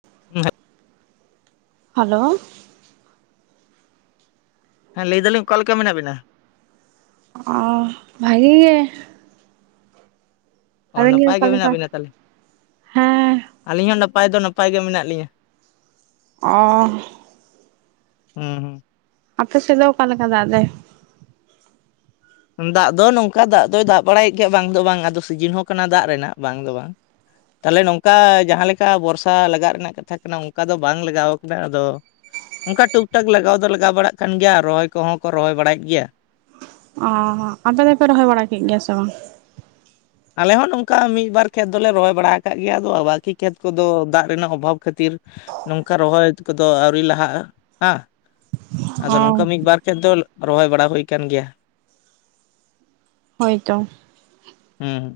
[inaudible] Hello ᱦᱮᱸ ᱞᱟᱹᱭᱫᱟᱞᱤᱧ ᱚᱠᱟ ᱞᱮᱠᱟ ᱢᱮᱱᱟᱜ ᱵᱤᱱᱟ ᱚ ᱵᱷᱟᱹᱜᱤ ᱜᱮ ᱚ ᱟᱵᱮᱱ ᱱᱟᱯᱟᱭ ᱚᱠᱟ ᱜᱮ ᱢᱮᱱᱟᱜ ᱞᱮᱠᱟ ᱵᱤᱱᱟ ᱛᱟᱦᱚᱞᱮ ᱦᱮᱸ ᱟᱹᱞᱤᱧ ᱦᱚᱸ ᱱᱟᱯᱟᱭ ᱫᱚ ᱱᱟᱯᱟᱭ ᱜᱮ ᱢᱮᱱᱟᱜ ᱞᱤᱧᱟᱹ ᱚᱻ ᱦᱩᱸ ᱦᱩᱸ ᱟᱯᱮ ᱥᱮᱫ ᱫᱚ ᱚᱠᱟ ᱞᱮᱠᱟ ᱫᱟᱜ ᱫᱟᱭ ᱫᱟᱜ ᱫᱚ ᱱᱚᱝᱠᱟ ᱫᱟᱜ ᱫᱚᱭ ᱫᱟᱜ ᱵᱟᱲᱟᱭᱮᱫ ᱜᱮᱭᱟ ᱵᱟᱝ ᱫᱚ ᱵᱟᱝ ᱟᱫᱚ ᱥᱤᱡᱤᱱ ᱦᱚᱸ ᱠᱟᱱᱟ ᱫᱟᱜ ᱨᱮᱱᱟᱜ ᱵᱟᱝ ᱫᱚ ᱵᱟᱝ ᱛᱟᱦᱚᱞᱮ ᱱᱚᱝᱠᱟ ᱡᱟᱦᱟᱸ ᱞᱮᱠᱟ ᱵᱚᱨᱥᱟ ᱞᱟᱜᱟᱜ ᱨᱮᱱᱟᱜ ᱠᱟᱛᱷᱟ ᱠᱟᱱᱟ ᱚᱱᱠᱟ ᱫᱚ ᱵᱟᱝ ᱞᱟᱜᱟᱣ ᱠᱟᱱᱟ ᱟᱫᱚ ᱚᱱᱠᱟ ᱴᱩᱠ ᱴᱟᱠ ᱞᱟᱜᱟᱣ ᱫᱚ ᱞᱟᱜᱟᱣ ᱵᱟᱲᱟᱜ ᱠᱟᱱ ᱜᱮᱭᱟ ᱨᱚᱦᱚᱭ ᱠᱚᱦᱚᱸ ᱠᱚ ᱨᱚᱦᱚᱭ ᱵᱟᱲᱟᱭᱮᱫ ᱜᱮᱭᱟ ᱚ ᱟᱯᱮ ᱫᱚᱯᱮ ᱨᱚᱦᱚᱭ ᱵᱟᱲᱟ ᱠᱮᱫ ᱜᱮᱭᱟ ᱥᱮ ᱵᱟᱝ ᱟᱞᱮ ᱦᱚᱸ ᱱᱚᱝᱠᱟ ᱢᱤᱫᱵᱟᱨ ᱠᱷᱮᱛ ᱫᱚᱞᱮ ᱨᱚᱦᱚᱭ ᱵᱟᱲᱟ ᱟᱠᱟᱫ ᱜᱮᱭᱟ ᱟᱫᱚ ᱵᱟᱹᱠᱤ ᱠᱷᱮᱛ ᱠᱚᱫᱚ ᱫᱟᱜ ᱨᱮᱱᱟᱜ ᱚᱵᱷᱟᱵᱽ ᱠᱷᱟᱹᱛᱤᱨ ᱱᱚᱝᱠᱟ ᱨᱚᱦᱚᱭ ᱠᱚᱫᱚ ᱟᱹᱣᱨᱤ ᱞᱟᱦᱟᱜᱼᱟ ᱦᱟ ᱟᱫᱚ ᱚ ᱱᱚᱝᱠᱟ ᱢᱤᱫᱵᱟᱨ ᱠᱷᱮᱫ ᱫᱚ ᱨᱚᱦᱚᱭ ᱵᱟᱲᱟ ᱦᱩᱭ ᱟᱠᱟᱱ ᱜᱮᱭᱟ ᱦᱳᱭᱛᱳ ᱦᱩᱸ ᱦᱩᱸ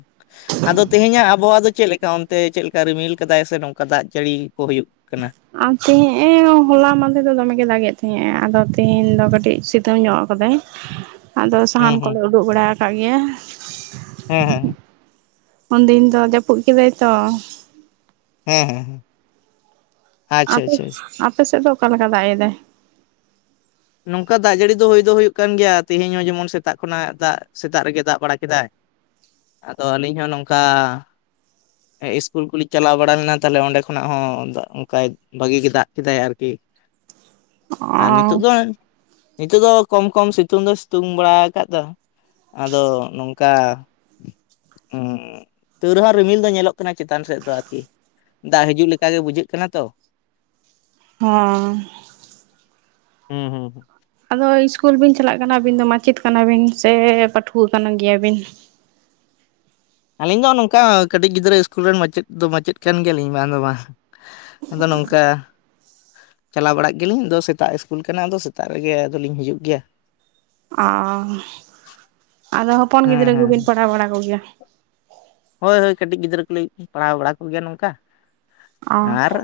ᱟᱫᱚ ᱛᱮᱦᱮᱸᱧᱟᱜ ᱟᱵᱚᱣᱟᱜ ᱫᱚ ᱪᱮᱫ ᱞᱮᱠᱟ ᱟᱯᱮ ᱚᱱᱛᱮ ᱪᱮᱫ ᱞᱮᱠᱟ ᱨᱤᱢᱤᱞ ᱠᱟᱫᱟᱭ ᱥᱮ ᱱᱚᱝᱠᱟ ᱫᱟᱜ ᱡᱟᱹᱲᱤ ᱠᱚ ᱦᱩᱭᱩᱜ ᱠᱟᱱᱟ᱾ ᱟᱨ ᱛᱮᱦᱤᱧ ᱮ ᱦᱚᱞᱟ ᱢᱟᱫᱷᱮᱨ ᱫᱚ ᱫᱚᱢᱮ ᱜᱮ ᱫᱟᱜ ᱮᱫ ᱛᱟᱦᱮᱸ ᱟᱫᱚ ᱛᱤᱦᱤᱧ ᱫᱚ ᱠᱟᱹᱴᱤᱡ ᱥᱤᱛᱩᱝ ᱧᱚᱜ ᱠᱟᱫᱟᱭ ᱟᱫᱚ ᱥᱟᱦᱟᱱ ᱦᱩᱸ ᱦᱩᱸ ᱠᱚᱞᱮ ᱩᱰᱩᱠ ᱵᱟᱲᱟ ᱠᱟᱜ ᱜᱮᱭᱟ᱾ ᱦᱮᱸᱻ ᱦᱮᱸᱻ ᱦᱮᱸ᱾ ᱩᱱᱫᱤᱱ ᱫᱚ ᱡᱟᱹᱯᱩᱫ ᱠᱮᱫᱟᱭ ᱛᱚ᱾ ᱦᱮᱸᱻᱦᱮᱸᱻᱦᱮᱸ᱾ ᱟᱫᱚ ᱟᱯᱮ ᱥᱮᱫ ᱫᱚ ᱚᱠᱟ ᱞᱮᱠᱟ ᱫᱟᱜ ᱮᱫᱟᱭ᱾ ᱱᱚᱝᱠᱟ ᱫᱟᱜ ᱡᱟᱹᱲᱤ ᱫᱚ ᱦᱩᱭ ᱫᱚ ᱦᱩᱭᱩᱜ ᱠᱟᱱ ᱜᱮᱭᱟ ᱛᱮᱦᱮᱸᱧ ᱦᱚᱸ ᱡᱮᱢᱚᱱ ᱥᱮᱛᱟᱜ ᱠᱷᱚᱱᱟᱜ ᱫᱟᱜᱼᱼ ᱥᱮᱛᱟᱜ ᱨᱮᱜᱮ ᱫᱟᱜ ᱵᱟᱲᱟ ᱠᱮᱫᱟᱭ ᱟᱫᱚ ᱟᱹᱞᱤᱧ ᱦᱚᱸ ᱱᱚᱝᱠᱟᱼᱼ ᱤᱥᱠᱩᱞ ᱠᱚᱞᱤᱧ ᱪᱟᱞᱟᱣ ᱵᱟᱲᱟ ᱞᱮᱱᱟ ᱛᱟᱦᱚᱞᱮ ᱚᱸᱰᱮ ᱠᱷᱚᱱᱟᱜ ᱦᱚᱸ ᱚᱱᱠᱟᱭ ᱵᱷᱟᱹᱜᱤ ᱜᱮ ᱫᱟᱜ ᱠᱮᱫᱟᱭ ᱟᱨᱠᱤ ᱟᱨ ᱱᱤᱛᱚᱜ ᱚ ᱫᱚ ᱱᱤᱛᱚᱜ ᱫᱚ ᱠᱚᱢ ᱠᱚᱢ ᱥᱤᱛᱩᱝ ᱫᱚ ᱥᱤᱛᱩᱝ ᱵᱟᱲᱟ ᱟᱠᱟᱫᱟ ᱫᱚ ᱟᱫᱚ ᱱᱚᱝᱠᱟ ᱚᱸ ᱛᱟᱹᱨᱮᱦᱚᱸ ᱨᱤᱢᱤᱞ ᱫᱚ ᱧᱮᱞᱚᱜ ᱠᱟᱱᱟ ᱪᱮᱛᱟᱱ ᱥᱮᱫ ᱫᱚ ᱟᱨᱠᱤ ᱫᱟᱜ ᱦᱤᱡᱩᱜ ᱞᱮᱠᱟ ᱜᱮ ᱵᱩᱡᱷᱟᱹᱜ ᱠᱟᱱᱟ ᱛᱚ ᱦᱮᱸ᱾ ᱦᱩᱸ ᱦᱩᱸ ᱦᱩᱸ᱾ ᱟᱫᱚ ᱤᱥᱠᱩᱞ ᱵᱤᱱ ᱪᱟᱞᱟᱜ ᱠᱟᱱᱟ, ᱟᱹᱵᱤᱱ ᱫᱚ ᱢᱟᱪᱮᱫ ᱠᱟᱱᱟᱵᱤᱱ ᱥᱮ ᱯᱟᱹᱴᱷᱩᱣᱟᱹ ᱠᱟᱱ ᱜᱮᱭᱟ ᱵᱤᱱ᱾ ᱟᱹᱞᱤᱧ ᱫᱚ ᱱᱚᱝᱠᱟ ᱠᱟᱹᱴᱤᱡ ᱜᱤᱫᱽᱨᱟᱹ ᱥᱠᱩᱞ ᱨᱮᱱ ᱢᱟᱪᱮᱫ ᱫᱚ ᱢᱟᱪᱮᱫ ᱠᱟᱱ ᱜᱮᱭᱟᱞᱤᱧ ᱵᱟᱝ ᱫᱚ ᱵᱟᱝ᱾ ᱟᱫᱚ ᱱᱚᱝᱠᱟ ᱪᱟᱞᱟᱣ ᱵᱟᱲᱟᱜ ᱜᱮᱭᱟᱞᱤᱝ, ᱟᱫᱚ ᱥᱮᱛᱟᱜ ᱤᱥᱠᱩᱞ ᱠᱟᱱᱟ, ᱟᱫᱚ ᱥᱮᱛᱟᱜ ᱨᱮᱜᱮ ᱟᱫᱚᱞᱤᱧ ᱦᱤᱡᱩᱜ ᱜᱮᱭᱟ᱾ ᱚ ᱟᱫᱚ ᱦᱚᱯᱚᱱ ᱦᱮᱸ ᱜᱤᱫᱽᱨᱟᱹ ᱦᱮᱸ ᱜᱮᱵᱤᱱ ᱯᱟᱲᱦᱟᱣ ᱵᱟᱲᱟ ᱠᱚ ᱜᱮᱭᱟ᱾ ᱦᱳᱭ ᱦᱳᱭ ᱠᱟᱹᱴᱤᱡ ᱜᱤᱫᱽᱨᱟᱹ ᱠᱚᱞᱤᱧ ᱯᱟᱲᱦᱟᱣ ᱵᱟᱲᱟ ᱠᱚ ᱜᱮᱭᱟ ᱱᱚᱝᱠᱟ᱾ ᱚ ᱟᱨ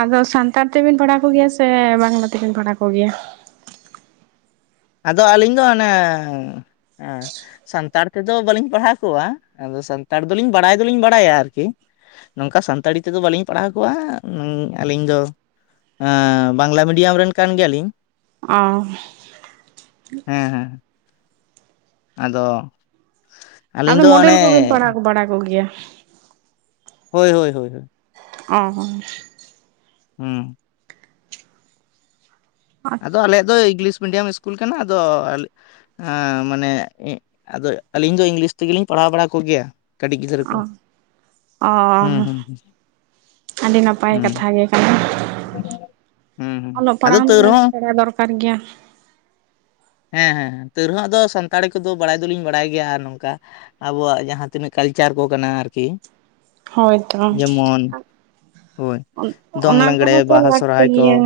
ᱟᱫᱚ ᱥᱟᱱᱛᱟᱲ ᱛᱮᱵᱤᱱ ᱯᱟᱲᱦᱟᱣ ᱠᱚ ᱜᱮᱭᱟ ᱥᱮ ᱵᱟᱝᱞᱟ ᱛᱮᱵᱤᱱ ᱯᱟᱲᱦᱟᱣ ᱠᱚ ᱜᱮᱭᱟ? ᱟᱫᱚ ᱟᱹᱞᱤᱧ ᱫᱚ ᱦᱟᱱᱮ ᱥᱟᱱᱛᱟᱲ ᱛᱮᱫᱚ ᱵᱟᱞᱤᱧ ᱯᱟᱲᱦᱟᱣ ᱠᱚᱣᱟ ᱟᱫᱚ ᱥᱟᱱᱛᱟᱲ ᱫᱚ ᱞᱤᱧ ᱵᱟᱲᱟᱭ ᱫᱚ ᱞᱤᱧ ᱵᱟᱲᱟᱭᱟ ᱟᱨᱠᱤ᱾ ᱱᱚᱝᱠᱟ ᱥᱟᱱᱛᱟᱲᱤ ᱛᱮᱫᱚ ᱵᱟᱞᱤᱧ ᱯᱟᱲᱦᱟᱣ ᱠᱚᱣᱟ ᱟᱹᱞᱤᱧ ᱫᱚ ᱦᱮᱸ ᱵᱟᱝᱞᱟ ᱢᱤᱰᱤᱭᱟᱢ ᱨᱮᱱ ᱠᱟᱱ ᱜᱮᱭᱟᱞᱤᱧ᱾ ᱚᱸ ᱦᱮᱸ ᱦᱮᱸ᱾ ᱟᱫᱚ ᱟᱹᱞᱤᱧ ᱟᱫᱚ ᱫᱚ ᱢᱚᱰᱮᱞ ᱚᱱᱮ ᱠᱚᱵᱤᱱ ᱯᱟᱲᱦᱟᱣ ᱵᱟᱲᱟ ᱠᱚ ᱜᱮᱭᱟ᱾ ᱦᱳᱭ ᱦᱳᱭ ᱦᱳᱭ᱾ ᱚ ᱦᱚ ᱦᱩᱸ ᱟᱫᱚ ᱟᱞᱮᱭᱟᱜ ᱫᱚ ᱤᱝᱞᱤᱥ ᱢᱤᱰᱤᱭᱟᱢ ᱤᱥᱠᱩᱞ ᱠᱟᱱᱟ ᱟᱫᱚ ᱦᱮᱸ ᱢᱟᱱᱮ ᱟᱫᱚ ᱟᱹᱞᱤᱧ ᱫᱚ ᱤᱝᱞᱤᱥ ᱛᱮᱜᱮ ᱞᱤᱧ ᱯᱟᱲᱦᱟᱣ ᱵᱟᱲᱟ ᱠᱚ ᱜᱮᱭᱟ᱾ ᱠᱟᱹᱴᱤᱡ ᱜᱤᱫᱽᱨᱟᱹ ᱚ ᱚᱻ ᱦᱩᱸ ᱦᱩᱸ ᱟᱹᱰᱤ ᱱᱟᱯᱟᱭ ᱦᱩᱸ ᱠᱟᱛᱷᱟ ᱜᱮ ᱠᱟᱱᱟ, ᱦᱩᱸ ᱦᱩᱸ ᱚᱞᱚᱜ ᱟᱫᱚ ᱯᱟᱲᱦᱟᱣᱟᱢ ᱛᱟᱹᱣ ᱨᱮᱦᱚᱸ [unintelligible] ᱥᱮᱬᱟ ᱫᱚᱨᱠᱟᱨ ᱜᱮᱭᱟ᱾ ᱦᱮᱸ ᱦᱮᱸ ᱛᱟᱹᱣ ᱨᱮᱦᱚᱸ ᱟᱫᱚ ᱥᱟᱱᱛᱟᱲᱤ ᱠᱚᱫᱚ ᱵᱟᱲᱟᱭ ᱫᱚᱞᱤᱧ ᱵᱟᱲᱟᱭ ᱜᱮᱭᱟ ᱟᱨ ᱱᱚᱝᱠᱟ᱾ ᱟᱵᱚᱣᱟᱜ ᱡᱟᱦᱟᱸ ᱛᱤᱱᱟᱹᱜ ᱠᱟᱞᱪᱟᱨ ᱠᱚ ᱠᱟᱱᱟ ᱟᱨ ᱠᱤ᱾ ᱦᱳᱭ ᱛᱚ᱾ ᱦᱳᱭ ᱫᱚᱝ ᱞᱟᱜᱽᱲᱮ ᱛᱚ ᱵᱟᱦᱟ ᱞᱟᱹᱠᱛᱤ ᱥᱚᱨᱦᱟᱭ ᱠᱚ᱾ ᱜᱮᱭᱟ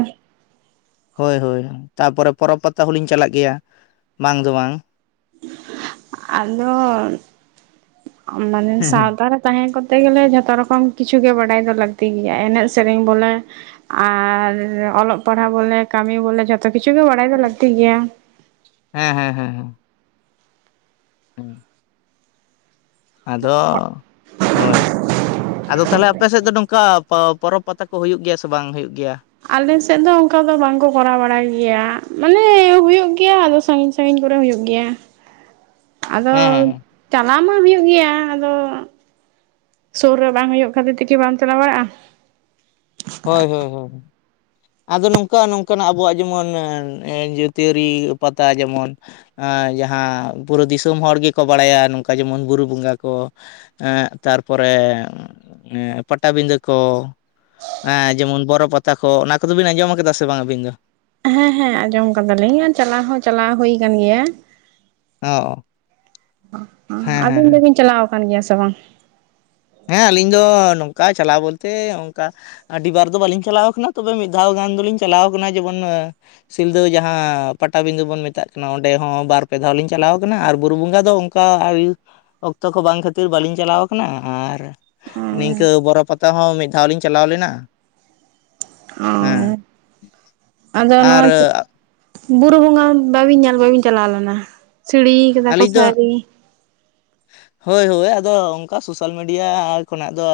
ᱦᱳᱭ ᱦᱳᱭ ᱛᱟᱯᱚᱨᱮ ᱯᱚᱨᱚᱵᱽ ᱯᱟᱛᱟ ᱦᱚᱞᱤᱧ ᱪᱟᱞᱟᱜ ᱜᱮᱭᱟ ᱵᱟᱝ ᱫᱚ ᱵᱟᱝ᱾ ᱟᱫᱚ ᱢᱟᱱᱮ ᱦᱮᱸ ᱥᱟᱶᱛᱟ ᱨᱮ ᱛᱟᱦᱮᱸ ᱠᱚᱨᱛᱮ ᱜᱮᱞᱮ ᱡᱷᱚᱛᱚ ᱨᱚᱠᱚᱢ ᱠᱤᱪᱷᱩ ᱜᱮ ᱵᱟᱰᱟᱭ ᱫᱚ ᱞᱟᱹᱠᱛᱤ ᱜᱮᱭᱟ, ᱮᱱᱮᱡ ᱥᱮᱨᱮᱧ ᱵᱚᱞᱮ ᱟᱨ ᱚᱞᱚᱜ ᱯᱟᱲᱦᱟᱜ ᱵᱚᱞᱮ ᱠᱟᱹᱢᱤ ᱵᱚᱞᱮ ᱡᱷᱚᱛᱚ ᱠᱤᱪᱷᱩ ᱜᱮ ᱵᱟᱲᱟᱭ ᱫᱚ ᱞᱟᱹᱠᱛᱤ ᱜᱮᱭᱟ᱾ ᱦᱮᱸ ᱦᱮᱸ ᱦᱮᱸ ᱦᱮᱸ᱾ ᱟᱫᱚ ᱦᱳᱭ᱾ ᱟᱫᱚ ᱛᱟᱦᱚᱞᱮ ᱟᱯᱮ ᱥᱮᱫ ᱫᱚ ᱱᱚᱝᱠᱟ ᱯᱚᱨᱚᱵ ᱯᱟᱛᱟ ᱠᱚ ᱦᱩᱭᱩᱜ ᱜᱮᱭᱟ ᱥᱮ ᱵᱟᱝ ᱦᱩᱭᱩᱜ ᱜᱮᱭᱟ? ᱟᱞᱮ ᱥᱮᱫ ᱫᱚ ᱚᱱᱠᱟ ᱫᱚ ᱵᱟᱝᱠᱚ ᱠᱚᱨᱟᱣ ᱵᱟᱲᱟᱭ ᱜᱮᱭᱟ ᱢᱟᱱᱮ ᱦᱩᱭᱩᱜ ᱜᱮᱭᱟ ᱟᱫᱚ ᱥᱟᱺᱜᱤᱧ ᱥᱟᱺᱜᱤᱧ ᱠᱚᱨᱮ ᱦᱩᱭᱩᱜ ᱜᱮᱭᱟ ᱟᱫᱚ ᱦᱮᱸ ᱦᱮᱸ ᱦᱮᱸ ᱪᱟ ᱪᱟ ᱢᱟ ᱦᱩᱭᱩᱜ ᱜᱮᱭᱟ ᱟᱫᱚ ᱥᱳᱨ ᱨᱮ ᱵᱟᱝ ᱦᱳᱭᱳᱜ ᱠᱷᱟᱹᱛᱤᱨ ᱛᱮᱠᱤ ᱵᱟᱢ ᱪᱟᱞᱟᱣ ᱵᱟᱲᱟᱜᱼᱟ᱾ ᱦᱳᱭ ᱦᱳᱭ ᱦᱳᱭ ᱟᱫᱚ ᱱᱚᱝᱠᱟ ᱱᱚᱝᱠᱟᱱᱟᱜ ᱟᱵᱚᱣᱟᱜ ᱡᱮᱢᱚᱱ ᱡᱟᱹᱛᱤᱭᱟᱹᱨᱤ ᱯᱟᱛᱟ ᱡᱮᱢᱚᱱ᱾ ᱡᱟᱦᱟᱸ ᱵᱩᱨᱩ ᱫᱤᱥᱚᱢ ᱦᱚᱲ ᱜᱮᱠᱚ ᱵᱟᱲᱟᱭᱟ ᱱᱚᱝᱠᱟ ᱡᱮᱢᱚᱱ ᱵᱩᱨᱩ ᱵᱚᱸᱜᱟ ᱠᱚ᱾ ᱮᱜ ᱛᱟᱨᱯᱚᱨᱮ ᱯᱟᱴᱟᱵᱤᱸᱫᱟᱹ ᱠᱚ᱾ ᱦᱮᱸ ᱡᱮᱢᱚᱱ ᱵᱚᱨᱚ ᱯᱟᱛᱟ ᱠᱚ, ᱚᱱᱟ ᱠᱚᱫᱚ ᱵᱤᱱ ᱟᱸᱡᱚᱢ ᱟᱠᱟᱫᱟ ᱥᱮ ᱵᱟᱝ ᱟᱹᱵᱤᱱ ᱫᱚ? ᱦᱮᱸ ᱦᱮᱸ ᱟᱸᱡᱚᱢ ᱠᱟᱫᱟᱞᱤᱧ ᱟᱨ ᱪᱟᱞᱟᱣ ᱦᱚᱸ ᱪᱟᱞᱟᱣ ᱦᱳᱭ ᱟᱠᱟᱱ ᱜᱮᱭᱟ᱾ ᱚ ᱦᱮᱸ ᱦᱮᱸ ᱟᱹᱵᱤᱱ ᱫᱚᱵᱤᱱ ᱪᱟᱞᱟᱣ ᱟᱠᱟᱱ ᱜᱮᱭᱟ ᱥᱮ ᱵᱟᱝ? ᱦᱮᱸ ᱟᱹᱞᱤᱧ ᱫᱚ ᱱᱚᱝᱠᱟ ᱪᱟᱞᱟᱣ ᱵᱚᱞᱛᱮ ᱦᱚᱜᱝᱠᱟ ᱟᱹᱰᱤ ᱵᱟᱨ ᱫᱚ ᱵᱟᱹᱞᱤᱧ ᱪᱟᱞᱟᱣ ᱠᱟᱱᱟ ᱛᱚᱵᱮ ᱢᱤᱫ ᱫᱷᱟᱣ ᱜᱟᱱ ᱫᱚᱞᱤᱧ ᱪᱟᱞᱟᱣ ᱠᱟᱱᱟ ᱡᱮᱢᱚᱱ ᱟᱸ ᱥᱤᱞᱫᱟᱹ ᱡᱟᱦᱟᱸ ᱯᱟᱴᱟᱵᱤᱸᱫᱟᱹ ᱵᱚᱱ ᱢᱮᱛᱟᱜ ᱠᱟᱱᱟ ᱚᱸᱰᱮ ᱦᱚᱸ ᱵᱟᱨ ᱯᱮ ᱫᱷᱟᱣ ᱞᱤᱧ ᱪᱟᱞᱟᱣ ᱠᱟᱱᱟ ᱟᱨ ᱵᱩᱨᱩ ᱵᱚᱸᱜᱟ ᱫᱚ ᱩᱝ ᱚᱝᱠᱟ ᱟᱹᱣ ᱚᱠᱛᱚ ᱠᱚ ᱵᱟᱝ ᱠᱷᱟᱹᱛᱤᱨ ᱵᱟᱟᱹᱞᱤᱧ ᱪᱟᱞᱟᱣ ᱟᱠᱟᱱᱟ᱾ ᱟᱨ ᱱᱤᱝᱠᱟᱹ ᱵᱚᱨᱚ ᱯᱟᱟᱛᱟ ᱦᱚᱸ ᱢᱤᱫ ᱫᱷᱟᱣ ᱞᱤᱧ ᱪᱟᱞᱟᱣ ᱞᱮᱱᱟ᱾ ᱦᱮᱸ ᱚ ᱟᱫᱚ ᱟᱨ ᱱᱚᱣᱟ ᱵᱩᱨᱩ ᱵᱚᱸᱜᱟ ᱵᱟᱵᱤᱱ ᱧᱮᱞ ᱵᱟᱵᱤᱱ ᱪᱟᱞᱟᱣ ᱞᱮᱱᱟ ᱥᱤᱲᱤ ᱠᱮᱫᱟ ᱠᱚ ᱟᱹᱞᱤᱧ ᱥᱮ ᱫᱚ ᱟᱣᱨᱤ ᱦᱳᱭ ᱦᱳᱭ ᱟᱫᱚ ᱚᱱᱠᱟ ᱥᱳᱥᱟᱞ ᱢᱤᱰᱤᱭᱟ ᱠᱷᱚᱱᱟᱜ ᱫᱚ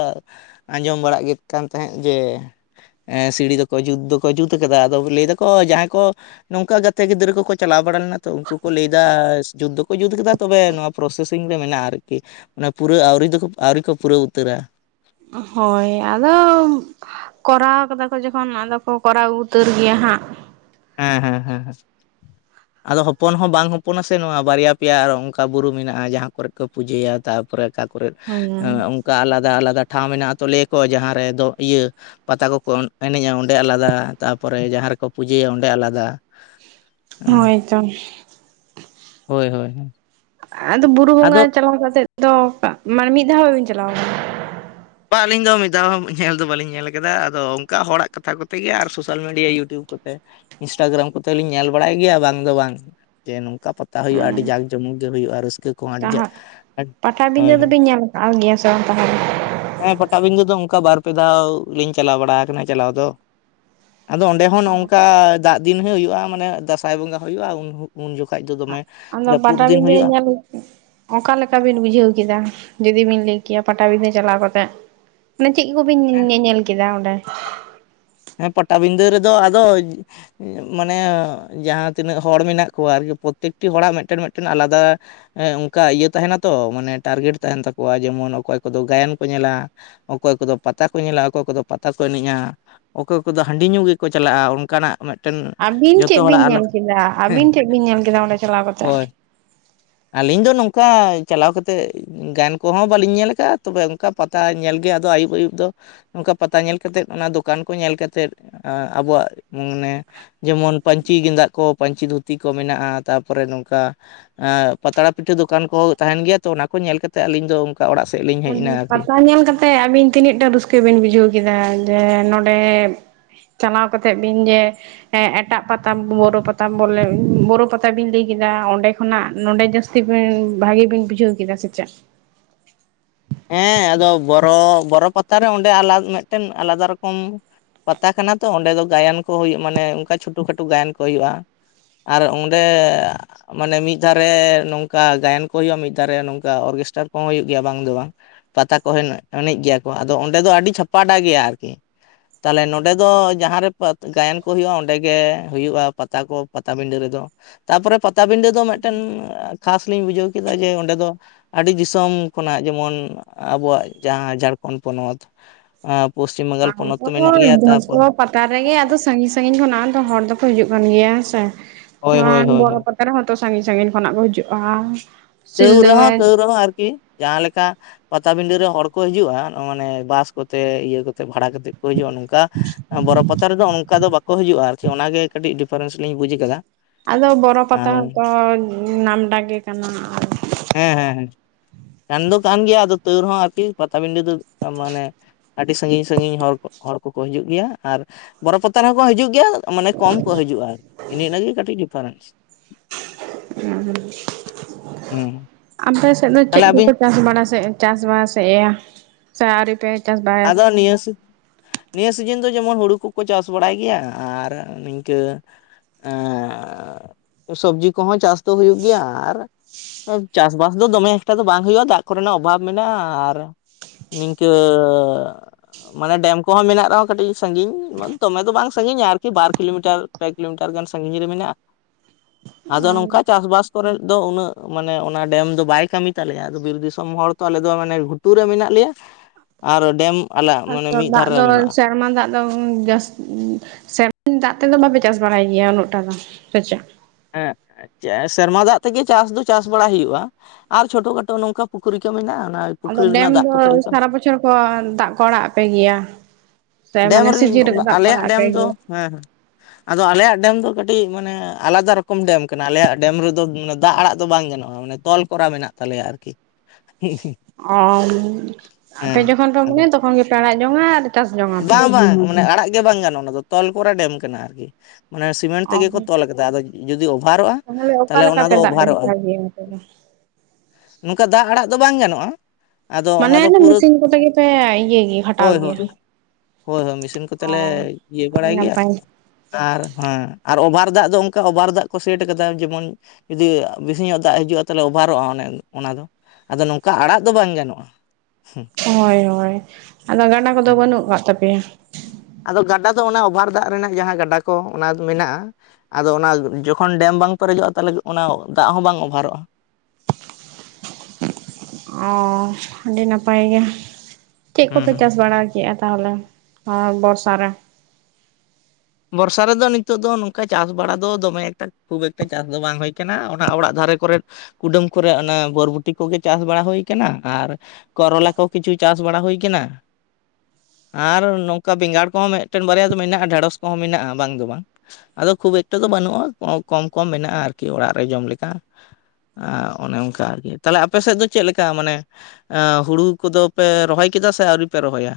ᱟᱸᱡᱚᱢ ᱵᱟᱲᱟᱜ ᱜᱮ ᱠᱟᱱ ᱛᱟᱦᱮᱸᱫ ᱜᱮ ᱥᱤᱲᱤ ᱫᱚᱠᱚ ᱡᱩᱛ ᱫᱚᱠᱚ ᱡᱩᱛ ᱟᱠᱟᱫᱟ ᱟᱫᱚ ᱞᱟᱹᱭ ᱮᱫᱟᱠᱚ ᱡᱟᱦᱟᱸᱭ ᱠᱚ ᱱᱚᱝᱠᱟ ᱜᱟᱛᱮ ᱜᱤᱫᱽᱨᱟᱹ ᱠᱚᱠᱚ ᱪᱟᱞᱟᱣ ᱵᱟᱲᱟ ᱞᱮᱱᱟ ᱛᱚ ᱩᱱᱠᱩ ᱠᱚ ᱞᱟᱹᱭ ᱮᱫᱟ ᱡᱩᱛ ᱫᱚᱠᱚ ᱡᱩᱛ ᱠᱮᱫᱟ ᱛᱚᱵᱮ ᱱᱚᱣᱟ ᱯᱨᱚᱥᱮᱥ ᱥᱤᱝ ᱨᱮ ᱢᱮᱱᱟᱜᱼᱟ ᱟᱨᱠᱤ ᱢᱟᱱᱮ ᱯᱩᱨᱟᱹ ᱟᱹᱣᱨᱤ ᱫᱚᱠᱚ ᱟᱹᱣᱨᱤ ᱠᱚ ᱯᱩᱨᱟᱹᱣ ᱩᱛᱟᱹᱨᱟ ᱦᱳᱭ ᱟᱫᱚ ᱠᱚᱨᱟᱣ ᱠᱟᱫᱟ ᱠᱚ ᱡᱚᱠᱷᱚᱱ ᱟᱫᱚ ᱠᱚ ᱠᱚᱨᱟᱣ ᱩᱛᱟᱹᱨ ᱜᱮᱭᱟ ᱦᱟᱸᱜ ᱦᱮᱸ ᱦᱮᱸ ᱦᱮᱸ ᱦᱮᱸ [unintelligible] ᱟᱫᱚ ᱦᱚᱯᱚᱱ ᱦᱚᱸ ᱵᱟᱝ ᱦᱚᱯᱚᱱᱟ ᱥᱮ ᱱᱚᱣᱟ ᱵᱟᱨᱭᱟ ᱯᱮᱭᱟ ᱟᱨ ᱚᱱᱠᱟ ᱵᱩᱨᱩ ᱢᱮᱱᱟᱜᱼᱟ ᱡᱟᱦᱟᱸ ᱠᱚᱨᱮ ᱠᱚ ᱯᱩᱡᱟᱹᱭᱟ ᱛᱟᱯᱚᱨᱮ ᱚᱠᱟ ᱠᱚᱨᱮᱫ ᱦᱩᱸ ᱚᱱᱠᱟ ᱟᱞᱟᱫᱟ ᱟᱞᱟᱫᱟ ᱴᱷᱟᱶ ᱢᱮᱱᱟᱜ ᱟᱛᱚ ᱞᱟᱹᱭᱟᱠᱚ ᱡᱟᱦᱟᱸ ᱨᱮ ᱫᱚ ᱤᱭᱟᱹ ᱯᱟᱛᱟ ᱠᱚᱠᱚ ᱮᱱᱮᱡᱼᱟ ᱚᱸᱰᱮ ᱟᱞᱟᱫᱟ ᱛᱟᱯᱚᱨᱮ ᱡᱟᱦᱟᱸ ᱨᱮᱠᱚ ᱯᱩᱡᱟᱹ ᱚᱸᱰᱮ ᱟᱞᱟᱫᱟ ᱦᱮᱸ ᱦᱳᱭ ᱛᱚ ᱦᱳᱭ ᱦᱳᱭ ᱟᱫᱚ ᱵᱩᱨᱩ ᱵᱚᱸᱜᱟ ᱟᱫᱚ ᱪᱟᱞᱟᱣ ᱠᱟᱛᱮᱫ ᱫᱚ ᱢᱟᱱᱮ ᱢᱤᱫ ᱫᱷᱟᱣ ᱵᱟᱹᱵᱤᱱ‌ ᱪᱟᱞᱟᱣ ᱟᱠᱟᱱᱟ ᱵᱟᱝ ᱟᱹᱞᱤᱧ ᱫᱚ ᱢᱤᱫ ᱫᱷᱟᱣ ᱦᱚᱸ ᱧᱮᱞ ᱫᱚ ᱵᱟᱹᱞᱤᱧ ᱧᱮᱞ ᱠᱟᱫᱟ ᱟᱫᱚ ᱚᱱᱠᱟ ᱦᱚᱲᱟᱜ ᱠᱟᱛᱷᱟ ᱠᱚᱛᱮ ᱜᱮ ᱟᱨ ᱥᱳᱥᱟᱞ ᱢᱤᱰᱤᱭᱟ ᱤᱭᱩᱴᱩᱵᱽ ᱠᱚᱛᱮ ᱤᱱᱥᱴᱟᱜᱨᱟᱢ ᱠᱚᱛᱮ ᱞᱤᱧ ᱧᱮᱞ ᱵᱟᱲᱟᱭ ᱜᱮᱭᱟ ᱵᱟᱝ ᱫᱚ ᱵᱟᱝ ᱡᱮ ᱱᱚᱝᱠᱟ ᱯᱟᱛᱟ ᱦᱩᱭᱩᱜᱼᱟ ᱟᱹᱰᱤ ᱠᱟᱱᱟ ᱡᱟᱸᱠ ᱡᱚᱢᱚᱠ ᱜᱮ ᱦᱩᱭᱩᱜᱼᱟ ᱨᱟᱹᱥᱠᱟᱹ ᱠᱚᱦᱚᱸ ᱦᱳᱭ ᱦᱳᱭ ᱟ ᱜᱮᱭᱟᱢ ᱥᱮ ᱵᱟᱝ ᱛᱟᱦᱚᱞ ᱦᱮᱸ ᱯᱟᱴᱟᱵᱤᱸᱫᱟᱹ ᱫᱚ ᱚᱱᱠᱟ ᱵᱟᱨ ᱯᱮ ᱫᱷᱟᱣ ᱞᱤᱧ ᱪᱟᱞᱟᱣ ᱵᱟᱲᱟ ᱟᱠᱟᱱᱟ ᱪᱟᱞᱟᱣ ᱫᱚ ᱟᱫᱚ ᱚᱸᱰᱮ ᱦᱚᱸ ᱱᱚᱝᱠᱟ ᱫᱟᱜ ᱫᱤᱱ ᱜᱮ ᱦᱩᱭᱩᱜᱼᱟ ᱢᱟᱱᱮ ᱫᱟᱸᱥᱟᱭ ᱵᱚᱸᱜᱟ ᱦᱩᱭᱩᱜᱼᱟ ᱩᱱ ᱩᱱ ᱡᱚᱠᱷᱟᱡ ᱫᱚᱢᱮ ᱟᱫᱚ ᱡᱟᱹᱯᱩᱫ ᱫᱤᱱ ᱯᱟᱴᱟᱵᱤᱸᱫᱟᱹ ᱦᱩᱭᱩᱜᱼᱟ ᱧᱮᱞ ᱚᱠᱟᱞᱮᱠᱟ ᱵᱤᱱ ᱵᱩᱡᱷᱟᱹᱣ ᱠᱮᱫᱟ ᱡᱩᱫᱤ ᱵᱤᱱ ᱞᱟᱹᱭ ᱠᱮᱭᱟ ᱯᱟᱴᱟᱵᱤᱸᱫᱷᱟᱹ ᱪᱟᱞᱟᱣ ᱠᱟᱛᱮᱜ ᱢᱟᱱᱮ ᱪᱮᱫ ᱠᱚᱵᱤᱱ ᱦᱮᱸ ᱧᱮ ᱧᱮᱞ ᱠᱮᱫᱟ ᱚᱸᱰᱮ ᱦᱮᱸ ᱯᱟᱴᱟᱵᱤᱸᱫᱟᱹ ᱨᱮᱫᱚ ᱟᱫᱚ ᱢᱟᱱᱮ ᱡᱟᱦᱟᱸ ᱛᱤᱱᱟᱹᱜ ᱦᱚᱲ ᱢᱮᱱᱟᱜ ᱠᱚᱣᱟ ᱟᱨᱠᱤ ᱯᱨᱚᱛᱛᱮᱠᱴᱤ ᱦᱚᱲᱟᱜ ᱢᱤᱫᱴᱮᱱ ᱢᱤᱫᱴᱮᱱ ᱟᱞᱟᱫᱟ ᱦᱮᱸ ᱚᱱᱠᱟ ᱤᱭᱟᱹ ᱛᱟᱦᱮᱱᱟ ᱛᱚ ᱢᱟᱱᱮ ᱴᱟᱨᱜᱮᱴ ᱛᱟᱦᱮᱱ ᱛᱟᱠᱚᱣᱟ ᱡᱮᱢᱚᱱ ᱚᱠᱚᱭ ᱠᱚᱫᱚ ᱜᱟᱭᱟᱱ ᱠᱚ ᱧᱮᱞᱟ ᱚᱠᱚᱭ ᱠᱚᱫᱚ ᱯᱟᱛᱟ ᱠᱚ ᱧᱮᱞᱟ ᱚᱠᱚᱭ ᱠᱚᱫᱚ ᱯᱟᱛᱟ ᱠᱚ ᱮᱱᱮᱡᱼᱟ ᱚᱠᱚᱭ ᱠᱚᱫᱚ ᱦᱟᱹᱰᱤ ᱧᱩ ᱜᱮᱠᱚ ᱪᱟᱞᱟᱜᱼᱟ ᱚᱱᱠᱟᱱᱟᱜ ᱢᱤᱫᱴᱮᱱ ᱟᱹᱵᱤᱱ ᱡᱚᱛᱚ ᱪᱮᱫ ᱵᱤᱱ ᱦᱚᱲᱟᱜ ᱧᱮᱞ ᱟᱞᱟᱜ ᱠᱮᱫᱟ ᱟᱹᱵᱤᱱ ᱦᱮᱸ ᱪᱮᱫ ᱵᱤᱱ ᱧᱮᱞ ᱠᱮᱫᱟ ᱚᱸᱰᱮ ᱪᱟᱞᱟᱣ ᱠᱟᱛᱮᱫ ᱦᱳᱭ ᱟᱹᱞᱤᱧ ᱫᱚ ᱱᱚᱝᱠᱟ ᱪᱟᱞᱟᱣ ᱠᱟᱛᱮᱫ ᱜᱟᱭᱟᱱ ᱠᱚᱦᱚᱸ ᱵᱟᱹᱞᱤᱧ ᱧᱮᱞ ᱟᱠᱟᱜᱼᱟ ᱛᱚᱵᱮ ᱚᱱᱠᱟ ᱯᱟᱛᱟ ᱧᱮᱞ ᱜᱮ ᱟᱫᱚ ᱟᱹᱭᱩᱵ ᱟᱹᱭᱩᱵ ᱫᱚ ᱚᱱᱠᱟ ᱯᱟᱛᱟ ᱧᱮᱞ ᱠᱟᱛᱮᱜ ᱚᱱᱟ ᱫᱚᱠᱟᱱ ᱠᱚ ᱧᱮᱞ ᱠᱟᱛᱮᱜ ᱟᱵᱚᱣᱟᱜ ᱢᱟᱱᱮ ᱡᱮᱢᱚᱱ ᱯᱟᱹᱧᱪᱤ ᱜᱮᱸᱫᱟᱜ ᱠᱚ ᱯᱟᱹᱧᱪᱤ ᱫᱷᱩᱛᱤ ᱠᱚ ᱢᱮᱱᱟᱜᱼᱟ ᱛᱟᱯᱚ ᱨᱮ ᱱᱚᱝᱠᱟ ᱯᱟᱛᱲᱟ ᱯᱤᱴᱷᱟᱹ ᱫᱚᱠᱟᱱ ᱠᱚ ᱦᱚᱸ ᱛᱟᱦᱮᱱ ᱜᱮᱭᱟ ᱛᱚ ᱚᱱᱟ ᱠᱚ ᱧᱮᱞ ᱠᱟᱛᱮᱫ ᱟᱹᱞᱤᱧ ᱫᱚ ᱚᱱᱠᱟ ᱚᱲᱟᱜ ᱥᱮᱫ ᱞᱤᱧ ᱦᱮᱡ ᱮᱱᱟ ᱟᱨᱠᱤ [unintelligible] ᱟᱵᱤᱱ ᱛᱤᱱᱟᱹᱜ ᱴᱟ ᱨᱟᱹᱥᱠᱟᱹ ᱵᱤᱱ ᱵᱩᱡᱷᱟᱹᱣ ᱠᱮᱫᱟ ᱡᱮ ᱱᱚᱸᱰᱮ ᱪᱟᱞᱟᱣ ᱠᱟᱛᱮᱫ ᱵᱤᱱ ᱡᱮ ᱦᱮᱸ ᱮᱴᱟᱜ ᱯᱟᱛᱟ ᱵᱚᱨᱚ ᱯᱟᱛᱟ ᱵᱚᱞᱮ ᱵᱚᱨᱚ ᱯᱟᱛᱟ ᱵᱤᱱ ᱞᱟᱹᱭ ᱠᱮᱫᱟ ᱚᱸᱰᱮ ᱠᱷᱚᱱᱟᱜ ᱱᱚᱸᱰᱮ ᱡᱟᱹᱥᱛᱤ ᱵᱤᱱ ᱵᱷᱟᱜᱮ ᱵᱤᱱ ᱵᱩᱡᱷᱟᱹᱣ ᱠᱮᱫᱟ ᱥᱮ ᱪᱮᱫ ᱦᱮᱸ ᱟᱫᱚ ᱵᱚᱨᱚ ᱵᱚᱨᱚ ᱯᱟᱛᱟ ᱨᱮ ᱚᱸᱰᱮ ᱢᱤᱫ ᱴᱮᱱ ᱟᱞᱟᱫᱟ ᱨᱚᱠᱚᱢ ᱯᱟᱛᱟ ᱠᱟᱱᱟ ᱛᱚ ᱚᱸᱰᱮ ᱫᱚ ᱜᱟᱭᱟᱱ ᱠᱚ ᱦᱳᱭᱳᱜ ᱢᱟᱱᱮ ᱚᱱᱠᱟ ᱪᱷᱳᱴᱳ ᱠᱷᱟᱴᱳ ᱜᱟᱭᱟᱱ ᱠᱚ ᱦᱳᱭᱳᱜᱼᱟ ᱟᱨ ᱚᱸᱰᱮ ᱢᱟᱱᱮ ᱢᱤᱫ ᱫᱷᱟ ᱨᱮ ᱱᱚᱝᱠᱟ ᱜᱟᱭᱟᱱ ᱠᱚ ᱦᱳᱭᱳᱜᱼᱟ ᱢᱤᱫ ᱫᱷᱟᱨᱮ ᱱᱚᱝᱠᱟ ᱚᱨᱜᱮᱥᱴᱟᱨ ᱠᱚᱦᱚᱸ ᱦᱳᱭᱳᱜ ᱜᱮᱭᱟ ᱵᱟᱝ ᱫᱚ ᱵᱟᱝ ᱯᱟᱛᱟ ᱠᱚ ᱮᱱᱮᱡ ᱜᱮᱭᱟ ᱠᱚ ᱟᱫᱚ ᱚᱸᱰᱮ ᱫᱚ ᱟᱹᱰᱤ ᱪᱷᱟᱯᱟᱰᱟ ᱜᱮᱭᱟ ᱟᱨᱠᱤ ᱛᱟᱦᱞᱮ ᱱᱚᱸᱰᱮ ᱫᱚ ᱡᱟᱦᱟ ᱨᱮ ᱜᱟᱭᱟᱱ ᱠᱚ ᱦᱩᱭᱩᱜᱼᱟ ᱚᱸᱰᱮ ᱜᱮ ᱦᱩᱭᱩᱜᱼᱟ ᱯᱟᱛᱟ ᱠᱚ ᱯᱟᱴᱟ ᱵᱤᱸᱰᱟᱹ ᱨᱮᱫᱚ ᱛᱟᱯᱚᱨᱮ ᱯᱟᱴᱟ ᱵᱤᱸᱰᱟᱹ ᱫᱚ ᱢᱤᱫ ᱴᱮᱱ ᱠᱷᱟᱥ ᱞᱤᱧ ᱵᱩᱡᱷᱟᱹᱣ ᱠᱮᱫᱟ ᱡᱮ ᱚᱸᱰᱮ ᱫᱚ ᱟᱹᱰᱤ ᱫᱤᱥᱚᱢ ᱠᱷᱚᱱᱟᱜ ᱡᱮᱢᱚᱱ ᱟᱵᱚᱣᱟᱜ ᱡᱟᱸᱦᱟ ᱡᱷᱟᱲᱠᱷᱚᱸᱱ ᱯᱚᱱᱚᱛ ᱯᱚᱥᱪᱷᱤᱢ ᱵᱟᱝ [unintelligible] ᱯᱟᱛᱟ ᱨᱮ ᱜᱮ ᱟᱫᱚ ᱥᱟᱸᱜᱤᱧ ᱥᱟᱸᱜᱤᱧ ᱠᱷᱚᱱᱟᱜ ᱦᱚᱲ ᱫᱚᱠᱚ ᱦᱤᱡᱩᱜ ᱠᱟᱱ ᱜᱮᱭᱟ ᱦᱮᱸ ᱥᱮ ᱦᱳᱭ ᱦᱳᱭ ᱡᱮᱢᱚᱱ ᱦᱳᱭ ᱵᱚᱨᱚ [unintelligible] [unintelligible] ᱛᱚ ᱥᱟᱸᱜᱤᱧ ᱥᱟᱸᱜᱤᱧ ᱠᱷᱚᱱᱟᱜ ᱠᱚ ᱦᱤᱡᱩᱜᱼᱟ ᱛᱟᱹᱣ ᱨᱮ ᱦᱚᱸ ᱥᱤᱞᱫᱟᱹ ᱛᱟᱹᱣ ᱨᱮ ᱦᱚᱸ ᱟᱨᱠᱤ ᱡᱟᱦᱟᱸ ᱞᱮᱠᱟ ᱯᱟᱴᱟ ᱵᱤᱸᱰᱟᱹ ᱨᱮ ᱦᱚᱲ ᱠᱚ ᱦᱤᱡᱩᱜᱼᱟ ᱢᱟᱱᱮ ᱵᱟᱥ ᱠᱚᱛᱮ ᱤᱭᱟᱹ ᱠᱚᱛᱮ ᱵᱷᱟᱲᱟ ᱠᱟᱛᱮᱜ ᱠᱚ ᱦᱤᱡᱩᱜᱼᱟ ᱚᱱᱠᱟ ᱵᱚᱨᱚ ᱯᱟᱛᱟ ᱨᱮᱫᱚ ᱚᱱᱠᱟ ᱫᱚ ᱵᱟᱠᱚ ᱦᱤᱡᱩᱜᱼᱟ ᱟᱨᱠᱤ ᱚᱱᱟ ᱜᱮ ᱠᱟᱹᱴᱤᱡ ᱰᱤᱯᱷᱟᱨᱮᱱᱥ ᱞᱤᱧ ᱵᱩᱡ ᱟᱠᱟᱫᱟ ᱟᱫᱚ ᱵᱚᱨᱚ ᱯᱟᱛᱟ ᱟᱨ ᱦᱚᱸᱛᱚ ᱱᱟᱢᱰᱟᱠ ᱜᱮ ᱠᱟᱱᱟ ᱦᱮᱸ ᱦᱮᱸ ᱦᱮᱸ ᱠᱟᱱ ᱫᱚ ᱠᱟᱱ ᱜᱮᱭᱟ ᱟᱫᱚ ᱛᱟᱸᱣ ᱦᱚᱸ ᱟᱨᱠᱤ ᱯᱟᱴᱟ ᱵᱤᱸᱰᱟᱹ ᱫᱚ ᱢᱟᱱᱮ ᱟᱹᱰᱤ ᱥᱟᱸᱜᱤᱧ ᱥᱟᱸᱜᱤᱧ ᱦᱚᱲ ᱦᱚᱲ ᱠᱚᱠᱚ ᱦᱤᱡᱩᱜ ᱜᱮᱭᱟ ᱟᱨ ᱵᱚᱨᱚ ᱯᱟᱛᱟᱱ ᱨᱮ ᱦᱚᱸᱠᱚ ᱦᱤᱡᱩᱜ ᱜᱮᱭᱟ ᱢᱟᱱᱮ ᱠᱚᱢ ᱠᱚ ᱦᱤᱡᱩᱜᱼᱟ [unintelligible] ᱠᱟᱹᱴᱤᱡ ᱰᱤᱯᱷᱟᱨᱮᱱᱥ [unintelligible] [unintelligible] ᱟᱯᱮ ᱥᱮᱫ ᱫᱚ ᱪᱮᱫ ᱛᱟᱦᱚᱞᱮ ᱟᱹᱵᱤᱱ ᱠᱚᱯᱮ ᱪᱟᱥ ᱵᱟᱲᱟ [unintelligible] ᱥᱮ ᱟᱹᱣᱨᱤ ᱯᱮ ᱪᱟᱥ ᱵᱟᱲᱟᱭᱟ ᱟᱫᱚ ᱱᱤᱭᱟᱹ ᱥᱤ ᱱᱤᱭᱟᱹ ᱥᱤᱡᱤᱱ ᱫᱚ ᱡᱮᱢᱚᱱ ᱦᱩᱲᱩ ᱠᱚᱠᱚ ᱪᱟᱥ ᱵᱟᱲᱟᱭ ᱜᱮᱭᱟ ᱟᱨ ᱱᱤᱝᱠᱟᱹ ᱦᱮᱸ ᱥᱚᱵᱽᱡᱤ ᱠᱚᱦᱚᱸ ᱪᱟᱥ ᱫᱚ ᱦᱩᱭᱩᱜ ᱜᱮᱭᱟ ᱟᱨ ᱪᱟᱥ ᱵᱟᱥ ᱫᱚ ᱫᱚᱢᱮ ᱮᱠᱴᱟ ᱫᱚ ᱵᱟᱝ ᱦᱩᱭᱩᱜᱼᱟ ᱫᱟᱜ ᱠᱚ ᱨᱮᱱᱟᱜ ᱚᱵᱷᱟᱵᱽ ᱢᱮᱱᱟᱜᱼᱟ ᱟᱨ ᱱᱤᱝᱠᱟᱹ ᱢᱟᱱᱮ ᱰᱮᱢ ᱠᱚᱦᱚᱸ ᱢᱮᱱᱟᱜ ᱨᱮᱦᱚᱸ ᱠᱟᱹᱴᱤᱡ ᱥᱟᱸᱜᱤᱧ ᱫᱚᱢᱮ ᱫᱚ ᱵᱟᱝ ᱥᱟᱸᱜᱤᱧᱟ ᱟᱨᱠᱤ ᱵᱟᱨ ᱠᱤᱞᱳᱢᱤᱴᱟᱨ ᱯᱮ ᱠᱤᱞᱳᱢᱤᱴᱟᱨ ᱜᱟᱱ ᱥᱟᱸᱜᱤᱧ ᱨᱮ ᱢᱮᱱᱟᱜᱼᱟ [inaudible] ᱟᱫᱚ ᱱᱚᱝᱠᱟ ᱪᱟᱥ ᱵᱟᱟᱥ ᱠᱚᱨᱮ ᱫᱚ ᱩᱱᱟᱹᱜ ᱢᱟᱱᱮ ᱚᱱᱟ ᱰᱮᱢ ᱫᱚ ᱵᱟᱭ ᱠᱟᱹᱢᱤ ᱛᱟᱞᱮ ᱭᱟ ᱟᱫᱚ ᱵᱤᱨ ᱫᱤᱥᱚᱢ ᱦᱚᱲ ᱛᱚ ᱟᱞᱮ ᱫᱚ ᱢᱟᱱᱮ ᱜᱷᱩᱴᱩ ᱨᱮ ᱢᱮᱱᱟᱜ ᱞᱮᱭᱟ ᱟᱨ ᱰᱮᱢ ᱟᱞᱮ ᱢᱟᱱᱮ ᱢᱤᱫ ᱫᱟᱜ ᱫᱷᱟᱨᱮ ᱨᱮ ᱫᱚ ᱢᱮᱱᱟᱜᱼᱟ ᱥᱮᱨᱢᱟ ᱫᱟᱜ [unintelligible] ᱫᱟᱜ ᱛᱮᱫᱚ ᱵᱟᱯᱮ ᱪᱟᱥ ᱵᱟᱲᱟᱭ ᱜᱮᱭᱟ ᱩᱱᱟᱹᱜ ᱴᱟ ᱫᱚ ᱥᱮ ᱪᱮᱫ ᱦᱮᱸ ᱥᱮᱨᱢᱟ ᱫᱟᱜ ᱛᱮᱜᱮ ᱪᱟᱥ ᱫᱚ ᱪᱟᱥ ᱵᱟᱲᱟᱭ ᱦᱩᱭᱩᱜᱼᱟ ᱟᱨ ᱪᱷᱳᱴᱚ ᱠᱷᱟᱴᱚ ᱱᱚᱝᱠᱟ ᱯᱩᱠᱷᱨᱤ ᱠᱚ ᱢᱮᱱᱟᱜᱼᱟ ᱚᱱᱟ ᱟᱫᱚ ᱯᱩᱠᱷᱨᱤ ᱰᱮᱢ ᱨᱮᱱᱟᱜ ᱫᱟᱜ ᱫᱚ ᱠᱚᱛᱮ ᱜᱮ ᱥᱟᱨᱟ ᱵᱚᱪᱷᱚᱨ ᱠᱚ ᱫᱟᱜ ᱠᱚ ᱟᱲᱟᱜ ᱟᱯᱮ ᱜᱮᱭᱟ ᱥᱮ ᱰᱮᱢ ᱢᱟᱱᱮ ᱨᱮᱱ ᱥᱤᱡᱤᱱ ᱨᱮᱠᱚ ᱫᱟᱜ ᱠᱚ ᱟᱲᱟᱜ ᱟᱞᱮᱭᱟᱜ ᱟᱯᱮ ᱰᱮᱢ ᱜᱮᱭᱟ ᱫᱚ ᱦᱮᱸ ᱦᱮᱸ ᱟᱫᱚ ᱟᱞᱮᱭᱟᱜ ᱰᱮᱢ ᱫᱚ ᱠᱟᱹᱴᱤᱡ ᱢᱟᱱᱮ ᱟᱞᱟᱫᱟ ᱨᱚᱠᱚᱢ ᱰᱮᱢ ᱠᱟᱱᱟ ᱟᱞᱮᱭᱟᱜ ᱰᱮᱢ ᱨᱮᱫᱚ ᱫᱟᱜ ᱟᱲᱟᱜ ᱫᱚ ᱵᱟᱝ ᱜᱟᱱᱚᱜᱼᱟ ᱢᱟᱱᱮ ᱛᱚᱞ ᱠᱚᱨᱟ ᱢᱮᱱᱟᱜ ᱛᱟᱞᱮᱭᱟ ᱟᱨᱠᱤ ᱚ ᱟᱯᱮ ᱦᱮᱸ ᱡᱚᱠᱷᱚᱱ ᱯᱮ ᱟᱫᱚ ᱢᱚᱱᱮᱭᱟ ᱛᱚᱠᱷᱚᱱ ᱜᱮ ᱯᱮ ᱟᱲᱟᱜ ᱡᱚᱝᱟ ᱟᱨ ᱪᱟᱥ ᱡᱚᱝᱟ ᱯᱮ ᱵᱟᱝ ᱵᱟᱝ ᱢᱟᱱᱮ ᱟᱲᱟᱜ ᱜᱮ ᱵᱟᱝ ᱜᱟᱱᱚᱜᱼᱟ ᱚᱱᱟ ᱫᱚ ᱛᱚᱞ ᱠᱚᱨᱟ ᱰᱮᱢ ᱠᱟᱱᱟ ᱟᱨᱠᱤ ᱢᱟᱱᱮ ᱥᱤᱢᱮᱱᱴ ᱚ ᱛᱮᱜᱮ ᱠᱚ ᱛᱚᱞ ᱠᱮᱫᱟ ᱟᱫᱚ ᱡᱩᱫᱤ ᱚᱵᱷᱟᱨᱚᱜᱼᱟ ᱚᱠᱟ ᱛᱟᱦᱚᱞᱮ ᱚᱱᱟ ᱞᱮᱠᱟ ᱫᱚ ᱯᱮ ᱫᱟᱜ ᱯᱮ ᱚᱵᱷᱟᱨᱚᱜᱼᱟ ᱦᱟᱛᱟᱣ ᱜᱮᱭᱟ ᱟᱯᱮ ᱫᱚ ᱱᱚᱝᱠᱟ ᱫᱟᱜ ᱟᱲᱟᱜ ᱫᱚ ᱵᱟᱝ ᱜᱟᱱᱚᱜᱼᱟ ᱟᱫᱚ ᱚᱱᱟ ᱢᱟᱱᱮ ᱫᱚ ᱯᱩᱨᱟᱹ ᱢᱮᱥᱤᱱ ᱠᱚᱛᱮ ᱜᱮᱯᱮ ᱤᱭᱟᱹᱭ ᱜᱮᱭᱟ ᱦᱟᱴᱟᱣ ᱦᱳᱭ ᱜᱮᱭᱟ? ᱦᱳᱭ ᱦᱳᱭ ᱦᱳᱭ ᱢᱮᱥᱤᱱ ᱠᱚᱛᱮ ᱞᱮ ᱚ ᱤᱭᱟᱹ ᱟᱹᱰᱤ ᱵᱟᱲᱟᱭ ᱜᱮᱭᱟ ᱱᱟᱯᱟᱭ ᱟᱨ ᱦᱮᱸ ᱟᱨ ᱚᱵᱷᱟᱨ ᱫᱟᱜ ᱫᱚ ᱚᱱᱠᱟ ᱚᱵᱷᱟᱨ ᱫᱟᱜ ᱠᱚ ᱥᱮᱴ ᱠᱟᱫᱟ ᱡᱮᱢᱚᱱ ᱡᱩᱫᱤ ᱵᱮᱥᱤ ᱧᱚᱜ ᱫᱟᱜ ᱦᱤᱡᱩᱜᱼᱟ ᱛᱟᱦᱚᱞᱮ ᱚᱵᱷᱟᱨᱚᱜᱼᱟ ᱚᱱᱮ ᱚᱱᱟ ᱫᱚ ᱟᱫᱚ ᱱᱚᱝᱠᱟ ᱟᱲᱟᱜ ᱫᱚ ᱵᱟᱝ ᱜᱟᱱᱚᱜᱼᱟ ᱦᱳᱭ ᱦᱳᱭ ᱟᱫᱚ ᱜᱟᱰᱟ ᱠᱚᱫᱚ ᱵᱟᱹᱱᱩᱜ ᱟᱠᱟᱫ ᱛᱟᱯᱮᱭᱟ ᱟᱫᱚ ᱜᱟᱰᱟ ᱫᱚ ᱚᱱᱟ ᱚᱵᱷᱟᱨ ᱫᱟᱜ ᱨᱮᱱᱟᱜ ᱡᱟᱦᱟᱸ ᱜᱟᱰᱟ ᱠᱚ ᱚᱱᱟ ᱢᱮᱱᱟᱜᱼᱟ᱾ ᱟᱫᱚ ᱚᱱᱟ ᱡᱚᱠᱷᱚᱱ ᱰᱮᱢ ᱵᱟᱝ ᱯᱮᱨᱮᱡᱚᱜᱼᱟ ᱛᱟᱦᱚᱞᱮ ᱚᱱᱟ ᱫᱟᱜ ᱦᱚᱸ ᱵᱟᱝ ᱚᱵᱷᱟᱨᱚᱜᱼᱟ ᱚ ᱟᱹᱰᱤ ᱱᱟᱯᱟᱭ ᱜᱮ ᱪᱮᱫ ᱦᱩᱸ ᱠᱚᱯᱮ ᱦᱩᱸ ᱪᱟᱥ ᱵᱟᱲᱟ ᱠᱮ-ᱟ ᱛᱟᱦᱚᱞᱮ ᱦᱮᱸ ᱵᱚᱨᱥᱟ ᱨᱮ ᱵᱚᱨᱥᱟ ᱨᱮᱫᱚ ᱱᱤᱛᱚᱜ ᱫᱚ ᱱᱚᱝᱠᱟ ᱪᱟᱥ ᱵᱟᱲᱟ ᱫᱚ ᱫᱚᱢᱮ ᱮᱠᱴᱟ ᱠᱷᱩᱵ ᱮᱠᱴᱟ ᱪᱟᱥ ᱫᱚ ᱵᱟᱝ ᱦᱩᱭ ᱠᱟᱱᱟ ᱚᱱᱟ ᱚᱲᱟᱜ ᱫᱷᱟᱨᱮ ᱠᱚᱨᱮᱫ ᱠᱩᱰᱟᱹᱢ ᱠᱚᱨᱮ ᱚᱱᱟ ᱵᱚᱨᱵᱚᱴᱤ ᱠᱚ ᱜᱮ ᱪᱟᱥ ᱵᱟᱲᱟ ᱦᱩᱭ ᱠᱟᱱᱟ ᱟᱨ ᱠᱚᱨᱚᱞᱟ ᱠᱚ ᱠᱤᱪᱷᱩ ᱪᱟᱥ ᱵᱟᱲᱟ ᱦᱩᱭ ᱠᱟᱱᱟ ᱟᱨ ᱱᱚᱝᱠᱟ ᱵᱮᱸᱜᱟᱲ ᱠᱚᱦᱚᱸ ᱢᱤᱫᱴᱟ. ᱝ ᱵᱟᱨᱭᱟ ᱫᱚ ᱢᱮᱱᱟᱜᱼᱟ ᱰᱷᱮᱸᱲᱚᱥ ᱠᱚᱦᱚᱸ ᱢᱮᱱᱟᱜᱼᱟ ᱵᱟᱝ ᱫᱚ ᱵᱟᱝ᱾ ᱟᱫᱚ ᱠᱷᱩᱵ ᱮᱠᱴᱟ ᱫᱚ ᱵᱟᱹᱱᱩᱜᱼᱟ ᱠᱚᱢ ᱠᱚᱢ ᱢᱮᱱᱟᱜᱼᱟ ᱟᱨᱠᱤ ᱚᱲᱟᱜ ᱨᱮ ᱡᱚᱢ ᱞᱮᱠᱟ᱾ ᱚᱱᱮ ᱚᱱᱠᱟ ᱜᱮ᱾ ᱛᱟᱦᱞᱮ ᱟᱯᱮ ᱥᱮᱫ ᱫᱚ ᱪᱮᱫ ᱞᱮᱠᱟ ᱢᱟᱱᱮ? ᱦᱩᱲᱩ ᱠᱚᱫᱚ ᱯᱮ ᱨᱚᱦᱚᱭ ᱠᱮᱫᱟ ᱥᱮ ᱟᱹᱣᱨᱤ ᱯᱮ ᱨᱚᱦᱚᱭᱟ?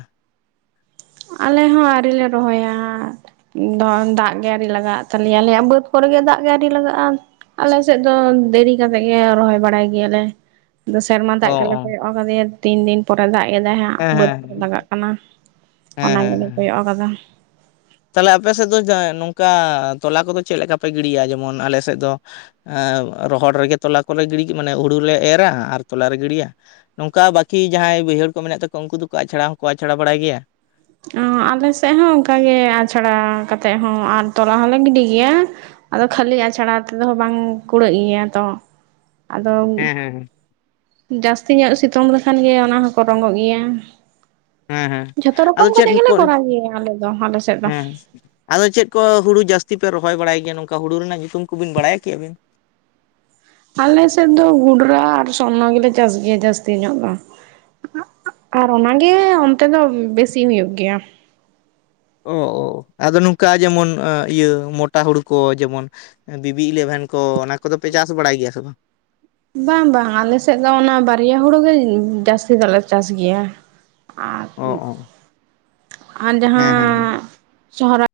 ᱟᱞᱮ ᱦᱚᱸ ᱟ. ᱣᱨᱤᱞᱮ ᱨᱚᱦᱚᱭᱟ᱾ ᱫᱚ ᱫᱟᱜ ᱜᱮ ᱟ. ᱨᱤ ᱞᱟᱜᱟᱜ ᱛᱟᱞᱮᱭᱟ ᱟᱞᱮᱭᱟᱜ ᱵᱟᱹᱫᱽ ᱠᱚᱨᱮ ᱜᱮ ᱫᱟᱜ ᱜᱮ ᱟ. ᱨᱤ ᱞᱟᱜᱟᱜᱼᱟ᱾ ᱟᱞᱮ ᱥᱮᱫ ᱫᱚ ᱫᱮᱨᱤ ᱠᱟᱛᱮᱫ ᱜᱮ ᱨᱚᱦᱚᱭ ᱵᱟᱲᱟᱭ ᱜᱮᱭᱟᱞᱮ᱾ ᱟᱫᱚ ᱥᱮᱨᱢᱟ ᱚ ᱫᱟᱜ ᱜᱮᱞᱮ ᱚ ᱠᱚᱭᱚᱜ ᱟᱠᱟᱫᱮᱭᱟ ᱛᱤᱱ ᱫᱤᱱ ᱯᱚᱨᱮ ᱫᱟᱜ ᱮᱫᱟᱭ ᱦᱟᱸᱜ ᱦᱮᱸ ᱵᱟᱹᱫ ᱦᱮᱸ ᱠᱚᱨᱮ ᱞᱟᱜᱟᱜ ᱠᱟᱱᱟ᱾ ᱚᱱᱟ ᱜᱮᱞᱮ ᱠᱚᱭᱚᱜ ᱟᱠᱟᱫᱟ᱾ ᱛᱟᱦᱞᱮ ᱟᱯᱮ ᱥᱮᱫ ᱫᱚ ᱡᱟᱭ ᱱᱚᱝᱠᱟ ᱛᱚᱞᱟ ᱠᱚᱫᱚ ᱪᱮᱫ ᱞᱮᱠᱟ ᱯᱮ ᱜᱤᱲᱤᱭᱟ? ᱡᱮᱢᱚᱱ ᱟᱞᱮ ᱥᱮᱫ ᱫᱚ ᱨᱚᱦᱚᱲ ᱨᱮᱜᱮ ᱛᱚᱞᱟ ᱠᱚᱞᱮ ᱜᱤᱰᱤ ᱢᱟᱱᱮ ᱦᱩᱲᱩ ᱞᱮ ᱮᱨᱟ ᱟᱨ ᱛᱚᱞᱟ ᱞᱮ ᱜᱤᱰᱤᱭᱟ᱾ ᱱᱚᱝᱠᱟ ᱵᱟᱹᱠᱤ ᱡᱟᱦᱟᱸᱭ ᱵᱟᱹᱭᱦᱟᱹᱲ ᱠᱚ ᱢᱮᱱᱟᱜ ᱛᱟᱠᱚᱣᱟ ᱩᱱᱠᱩ ᱫᱚᱠᱚ ᱟᱪᱷᱲᱟ ᱦᱚᱸᱠᱚ ᱟᱪᱷᱲᱟ ᱵᱟᱲᱟᱭ ᱜᱮᱭᱟ᱾ ᱟᱸ ᱟᱞᱮ ᱥᱮᱫ ᱦᱚᱸ ᱚᱱᱠᱟᱜ ᱜᱮ ᱟᱪᱷᱲᱟ ᱠᱟᱛᱮᱜ ᱦᱚᱸ ᱟᱨ ᱛᱚᱞᱟ ᱦᱚᱸᱞᱮ ᱜᱤᱰᱤ ᱜᱮᱭᱟ᱾ ᱟᱫᱚ ᱠᱷᱟᱹᱞᱤ ᱟᱪᱷᱲᱟ ᱛᱮᱫᱚ ᱵᱟᱝ ᱠᱩᱲᱟᱹᱜ ᱜᱮᱭᱟ ᱛᱚ ᱟᱫᱚ ᱦᱮᱸ ᱦᱮᱸ ᱡᱟᱹᱥᱛᱤ ᱧᱚᱜ ᱥᱤᱛᱩᱝ ᱞᱮᱠᱷᱟᱱ ᱜᱮ ᱚᱱᱟ ᱦᱚᱸᱠᱚ ᱨᱚᱝᱜᱚᱜ ᱜᱮᱭᱟ᱾ ᱦᱮᱸ ᱦᱮᱸ ᱡᱷᱚᱛᱚ ᱨᱚᱠᱚᱢ ᱟᱫᱚ ᱪᱮᱫ ᱠᱟᱛᱮ ᱜᱮᱞᱮ ᱠᱚ ᱦᱮᱸ ᱠᱚᱨᱟᱣ ᱜᱮᱭᱟ ᱟᱞᱮ ᱫᱚ ᱟᱞᱮ ᱥᱮᱫ ᱫᱚ᱾ ᱟᱫᱚ ᱪᱮᱫ ᱠᱚ ᱦᱩᱲᱩ ᱡᱟᱹᱥᱛᱤ ᱯᱮ ᱨᱚᱦᱚᱭ ᱵᱟᱲᱟᱭ ᱜᱮᱭᱟ ᱱᱚᱝᱠᱟ ᱦᱩᱲᱩ ᱨᱮᱱᱟᱜ ᱧᱩᱛᱩᱢ ᱠᱚᱵᱤᱱ ᱵᱟᱲᱟᱭᱟ ᱠᱤ ᱟ. ᱵᱤᱱ? ᱟᱞᱮᱥᱮᱫ ᱫᱚ ᱜᱩᱰᱨᱟ ᱟᱨ ᱥᱚᱨᱱᱚ ᱜᱮᱞᱮ ᱪᱟᱥ ᱜᱮᱭᱟ ᱡᱟᱹᱥᱛᱤ ᱧᱚᱜ ᱫᱚ᱾ ᱟᱨ ᱚᱱᱟ ᱜᱮ ᱚᱱᱛᱮ ᱫᱚ ᱵᱮᱥᱤ ᱦᱩᱭᱩᱜ ᱜᱮᱭᱟ᱾ ᱚᱻ ᱟᱫᱚ ᱱᱚᱝᱠᱟ ᱡᱮᱢᱚᱱ ᱤᱭᱟᱹ ᱢᱚᱴᱟ ᱦᱩᱲᱩ ᱠᱚ ᱡᱮᱢᱚᱱ ᱵᱤᱵᱤ ᱤᱞᱮᱵᱷᱮᱱ ᱠᱚ ᱚᱱᱟ ᱠᱚᱫᱚᱯᱮ ᱪᱟᱥ ᱵᱟᱲᱟᱭ ᱜᱮᱭᱟ ᱥᱮ ᱵᱟᱝ? ᱵᱟᱝ ᱵᱟᱝ ᱟᱞᱮᱥᱮᱫ ᱫᱚ ᱚᱱᱟ ᱵᱟᱨᱭᱟ ᱦᱩᱲᱩ ᱜᱮ ᱡᱟᱹᱥᱛᱤ ᱫᱚ ᱞᱮ ᱪᱟᱥ ᱜᱮᱭᱟ᱾ ᱟᱨ ᱚ ᱚ ᱟᱨ ᱦᱮᱸ ᱦᱮᱸ ᱡᱟᱦᱟᱸ ᱥᱚᱦᱨᱟᱭ